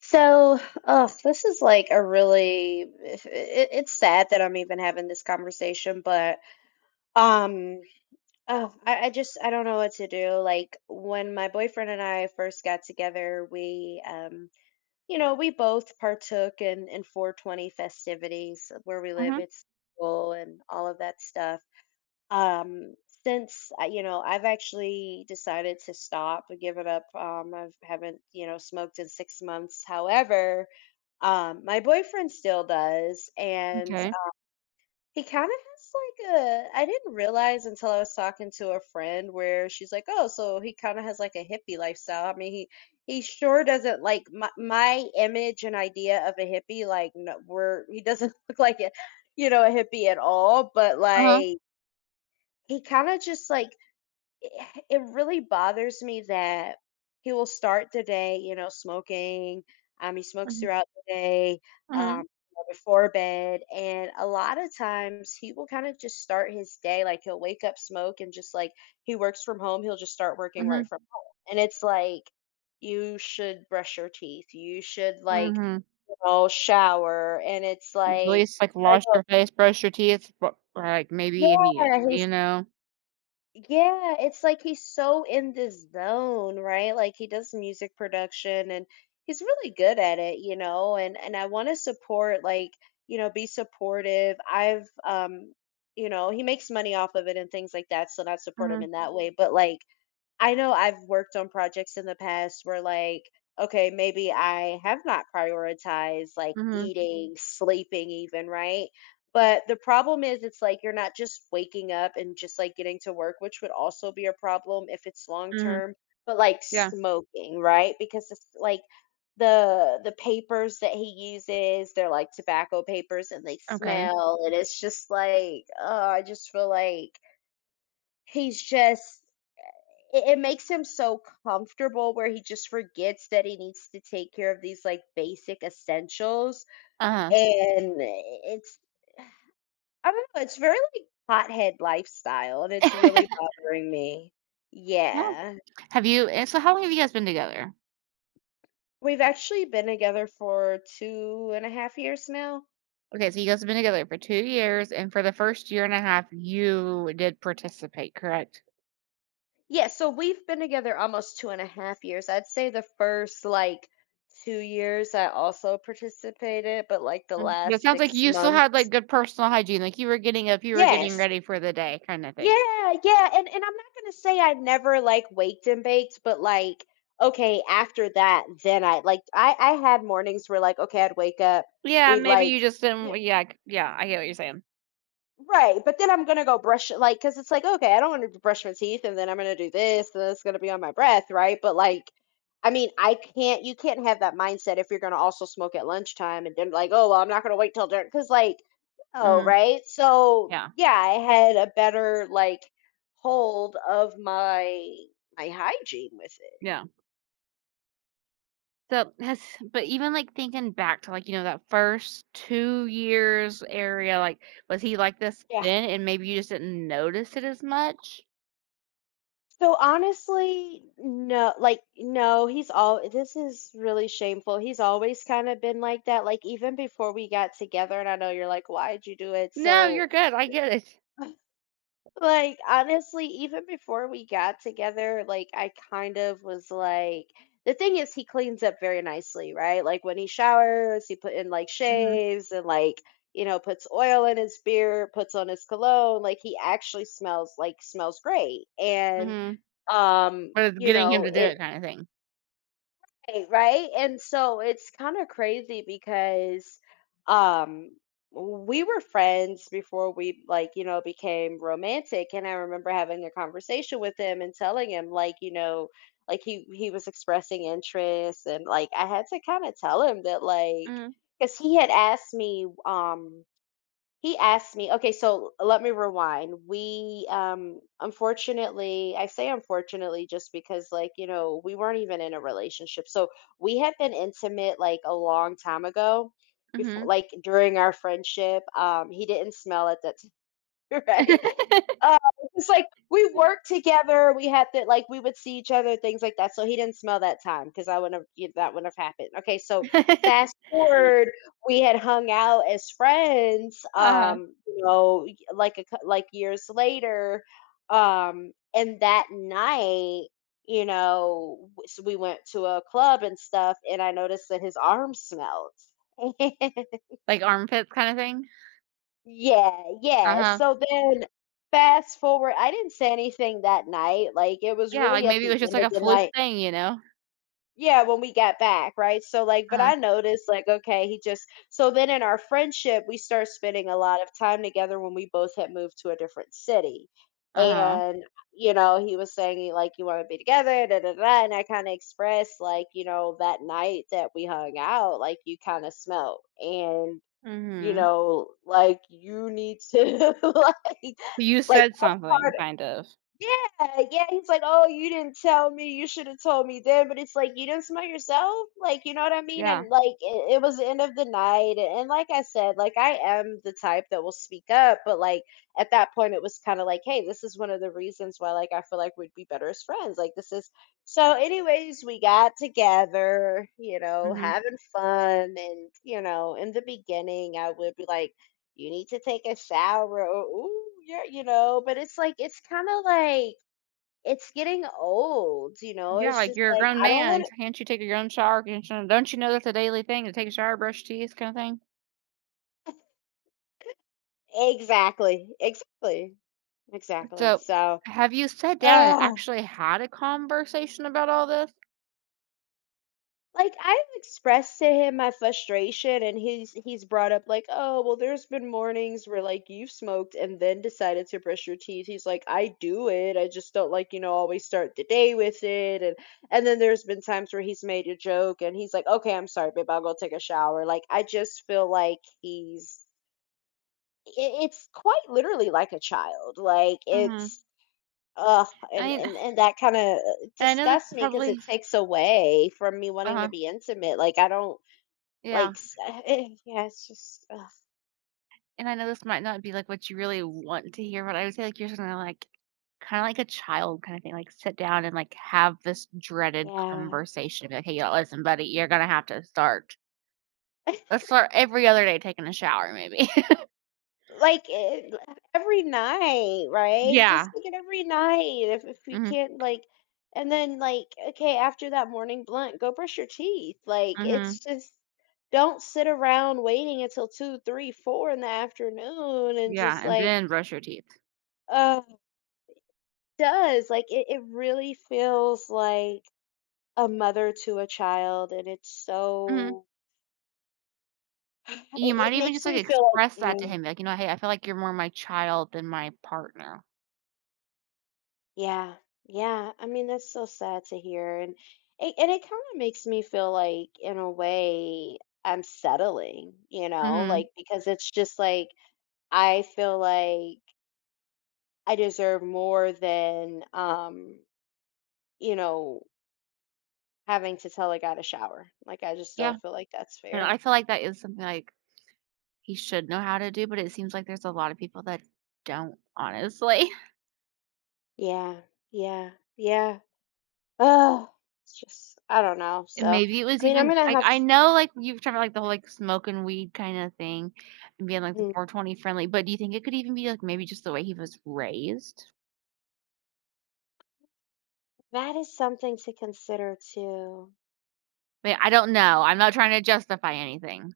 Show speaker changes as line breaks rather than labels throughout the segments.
So, oh, this is like a really it's sad that I'm even having this conversation, but um oh, I don't know what to do. Like when my boyfriend and I first got together, we you know, we both partook in 420 festivities where we live.
Mhm,
It's cool and all of that stuff. um you know, I've actually decided to stop and give it up. I haven't, you know, smoked in 6 months. However, my boyfriend still does, and
okay.
he kind of has like a I didn't realize until I was talking to a friend where she's like, oh, so he kind of has like a hippie lifestyle. I mean, he sure doesn't like my image and idea of a hippie. Like, no, we're he doesn't look like a you know a hippie at all, but
Uh-huh.
like he kind of just like it it really bothers me that he will start the day, you know, smoking. He smokes
Mhm,
throughout the day,
mhm,
you know, before bed, and a lot of times he will kind of just start his day. Like he'll wake up, smoke, and just like he works from home, he'll just start working right
mhm,
from home, and it's like you should brush your teeth, you should like,
mhm.
you know, shower, and it's
At
like
least, like,
I
wash
don't
your face, brush your teeth, but, like,
know,
maybe if you,
yeah,
you
he's
know?
yeah, it's like he's so in this zone, right? Like he does music production and he's really good at it, you know, and I want to support like, you know, be supportive. I've you know, he makes money off of it and things like that, so not support him
Mhm,
in that way, but like I know I've worked on projects in the past where like, okay, maybe I have not prioritized like
mhm,
eating, sleeping even, right? But the problem is it's like you're not just waking up and just like getting to work, which would also be a problem if it's long
mhm.
term, but like
Yeah,
smoking, right? Because it's like the papers that he uses, they're like tobacco papers and they
okay.
smell, and it's just like, oh, I just feel like he's just it, it makes him so comfortable where he just forgets that he needs to take care of these like basic essentials,
Uh-huh.
and it's I don't know, it's very like hothead lifestyle, and it's really bothering me.
Yeah.
Yeah,
Have you and So how long have you guys been together?
we've actually been together for two and a half years now.
Okay, so you guys have been together for 2 years, and for the first year and a half, you did participate, correct?
Yeah, so we've been together almost two and a half years. I'd say the first like 2 years I also participated, but like the
Mm. That
last
sounds like
six
you still had, like,
months
good personal hygiene, like, you were getting up, you were getting
Yes,
ready for the day kinda thing.
yeah, yeah, and I'm not gonna say I never like waked and baked, but like, okay, after that, then I like I had mornings where like, okay, I'd wake up,
Yeah,
we'd
maybe
like,
you just didn't, yeah, c yeah, I get what you're saying.
right, but then I'm gonna go brush it, like, cause it's like, okay, I don't want to brush my teeth, and then I'm gonna do this, and it's gonna be on my breath, right? But like, I mean, I can't, you can't have that mindset if you're gonna also smoke at lunchtime, and then like, oh, well, I'm not gonna wait till dinner, cause like, oh,
Mhm.
right. So
Yeah,
yeah, I had a better like hold of my hygiene with it.
yeah. So has But even, like, thinking back to, like, you know, that first 2 years area, like, was he like this
Yeah.
then and maybe you just didn't notice it as much?
So honestly, no, like no, he's all this is really shameful. He's always kind of been like that. Like even before we got together, and I know you're like, why'd you do it?
No,
So
you're good, I get it.
like, honestly, even before we got together, like, I kind of was like, the thing is, he cleans up very nicely, right? Like, when he showers, he put in like
Mhm,
shaves and like, you know, puts oil in his beard, puts on his cologne. Like, he actually smells like smells great. And,
mhm. But it's
you
getting him
know,
to do
it
it kinda thing.
right, right? And so it's kind of crazy because um we were friends before we like, you know, became romantic, and I remember having a conversation with him and telling him like, you know, like he was expressing interest and like I had to kind of tell him that like
Mhm,
cuz he had asked me okay, so let me rewind. We, unfortunately, I say unfortunately just because, like, you know, we weren't even in a relationship. So we had been intimate like a long time ago, before,
mhm.
like during our friendship. He didn't smell at that right? Uh, it's like we worked together. We had that, like we would see each other, things like that. So he didn't smell that time because I wouldn't have yeah, that wouldn't have happened. Okay, so fast forward, we had hung out as friends. You know, like years later, and that night, you know, so we went to a club and stuff, and I noticed that his arm smelled.
Like armpits kinda thing?
Yeah, yeah.
Uh-huh.
So then fast forward, I didn't say anything that night. Like it was
Yeah, like,
really at
maybe it
the
was just
end
like
of
a
the
fluke
night.
thing, you know?
Yeah, when we got back, right? So like but
Uh-huh,
I noticed like okay, he just so then in our friendship, we start spending a lot of time together when we both had moved to a different city.
uh-huh.
And you know, he was saying he, like you want to be together, da da da, and I kind of expressed like, you know, that night that we hung out, like you kind of smelled. You
Mhm.
know, like, you need to,
You
like,
said
that's
something,
part of
kind of.
yeah, yeah, he's like, "Oh, you didn't tell me, you should've told me then," but it's like, "You didn't smell yourself?" Like, you know what I mean?
Yeah,
And, like, it was the end of the night, and like I said, like, I am the type that will speak up, but, like, at that point, it was kinda like, "Hey, this is one of the reasons why, like, I feel like we'd be better as friends, like, this is." So, anyways, we got together, you know,
mhm.
having fun, and, you know, in the beginning, I would be like, you need to take a shower or ooh, you're you know, but it's like it's kind of like it's getting old, you know.
Yeah,
It's
like
just
you're a
like
grown
I don't
man.
want
Can't you take your own shower? Can't you Don't you know that's a daily thing to take a shower, brush your teeth, kind of thing?
to exactly, exactly, exactly.
So,
So,
have you sat down and
oh.
actually had a conversation about all this?
Like, I've expressed to him my frustration, and he's brought up like, "Oh, well, there's been mornings where, like, you've smoked and then decided to brush your teeth." He's like, "I do it. I just don't, like, you know, always start the day with it." And then there's been times where he's made a joke, and he's like, "Okay, I'm sorry, babe. I'll go take a shower." Like, I just feel like i- it's quite literally like a child. Like,
Mhm.
it's ugh,
I
and
mean,
that kind of
and I know this
disgusts me because
probably,
it takes away from me wanting
uh-huh,
to be intimate. Like I don't
yeah,
like, yeah, it's just ugh,
and I know this might not be like what you really want to hear, but I would say like you're gonna like kind of like a child kind of thing, like sit down and like have this dreaded
yeah.
conversation. Be like, hey, yo, listen, buddy, you're gonna have to start. Let's start every other day taking a shower, maybe.
Like, it every night, right?
Yeah.
Just like it every night if we
Mm-hmm.
can't, like and then, like, okay, after that morning blunt, go brush your teeth. Like,
Mm-hmm.
it's just don't sit around waiting until 2, 3, 4 in the afternoon and
Yeah,
just
and
like,
then brush your teeth.
uh, does, like, it really feels like a mother to a child, and it's
Mhm.
so it
You might
it
even just,
makes
like,
me feel
express
like
that to
yeah.
him, like, you know, "Hey, I feel like you're more my child than my partner."
Yeah, yeah. I mean, that's so sad to hear, and it kind of makes me feel like, in a way, I'm settling, you know,
Mhm.
like because it's just like I feel like I deserve more than, you know, having to tell a guy to shower. Like I just
Yeah,
don't feel like that's
and
fair.
I feel like that is something, like, he should know how to do, but it seems like there's a lot of people that don't, honestly.
Yeah, yeah, yeah. Oh, it's just I don't know.
And
So,
maybe it was
I mean, I'm
even
gonna
like,
have to.
I know, like, you've tried, like, the whole, like, smoking weed kinda thing and being, like, the
mm,
420 friendly, but do you think it could even be, like, maybe just the way he was raised?
That is something to consider too.
But I don't know. I'm not trying to justify anything.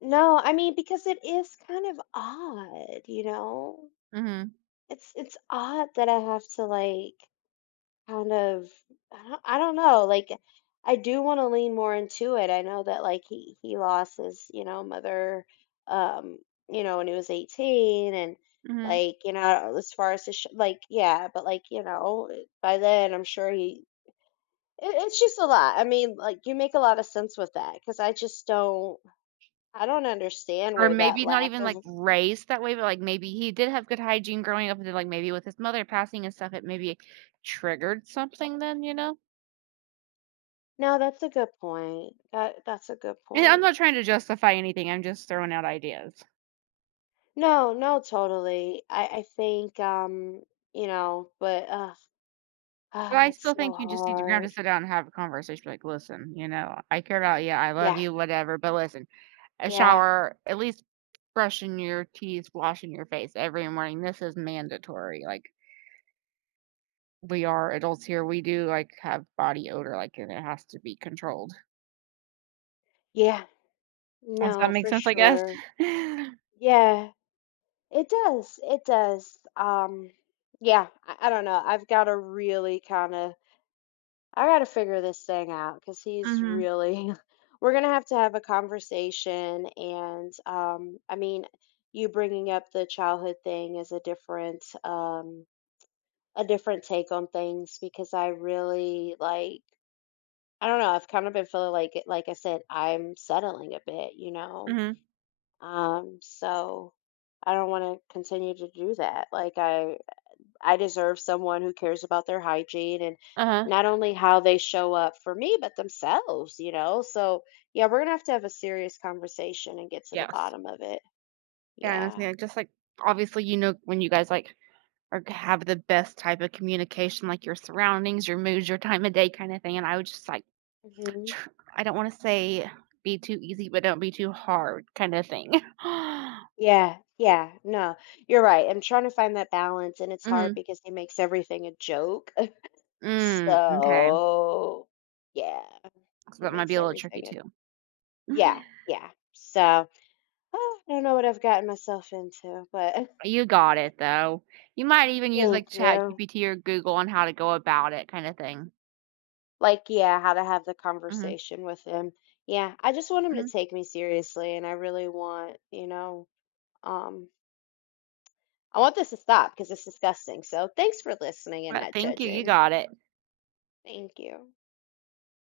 No, I mean, because it is kind of odd, you know?
Mhm.
It's odd that I have to like kind of I don't know, like I do want to lean more into it. I know that like he lost his, you know, mother um, you know, when he was 18, and
Mhm.
like, you know, as far as the sh like yeah, but like, you know, it- by then I'm sure he it, it's just a lot. I mean, like you make a lot of sense with that because I just don't I don't understand
Or
where that
maybe not
lack
even, like,
of
raised that way, but, like, maybe he did have good hygiene growing up and then, like, maybe with his mother passing and stuff, it maybe triggered something then, you know?
no, that's a good point. That that's a good
And I'm
point.
not trying to justify anything, I'm just throwing out ideas.
No, no, totally. I think you know, but
But I
ah, it's
still
so
think you just need to grab to
hard.
sit down and have a conversation, be like, "Listen, you know, I care about you, I love
Yeah,
you, whatever, but listen, a
yeah,
shower, at least brushing your teeth, washing your face every morning, this is mandatory, like, we are adults here, we do, like, have body odor, like, and it has to be controlled."
yeah.
Does that
No,
make
for
sense, I guess?
sure. Yeah, it does. It does. Yeah, I don't know. I've got to really kind of I got to figure this thing out because he's
Mhm,
really. We're gonna have to have a conversation, and I mean, you bringing up the childhood thing is a different take on things because I really like. I don't know. I've kind of been feeling like, it- like I said, I'm settling a bit, you know.
mhm,
So I don't want to continue to do that. I deserve someone who cares about their hygiene and
uh-huh.
not only how they show up for me, but themselves, you know? So, yeah, we're going to have a serious conversation and get to the
Yes.
bottom of it.
Yeah, and it's,
Yeah.
yeah, just, like, obviously, you know, when you guys, like, are have the best type of communication, like, your surroundings, your moods, your time of day kinda thing, and I would just, like,
Hmm.
tr I don't wanna say be too easy, but don't be too hard kinda thing.
Yeah. Yeah. No, you're right. I'm trying to find that balance, and it's hard
Mhm,
because he makes everything a joke.
mm, okay.
So, yeah,
So
he
that might be
makes
a little tricky
everything a
too.
yeah. Yeah. So, oh, I don't know what I've gotten myself into, but
You got it, though. You might even use,
thank
like, Chat
you.
GPT or Google on how to go about it kinda thing.
Like, yeah, how to have the
Mhm,
conversation with him. Yeah, I just want him to
mhm.
take me seriously, and I really want, you know, um, I want this to stop because it's disgusting. So thanks for listening and not
Thank you, you
judging.
got it.
Thank you.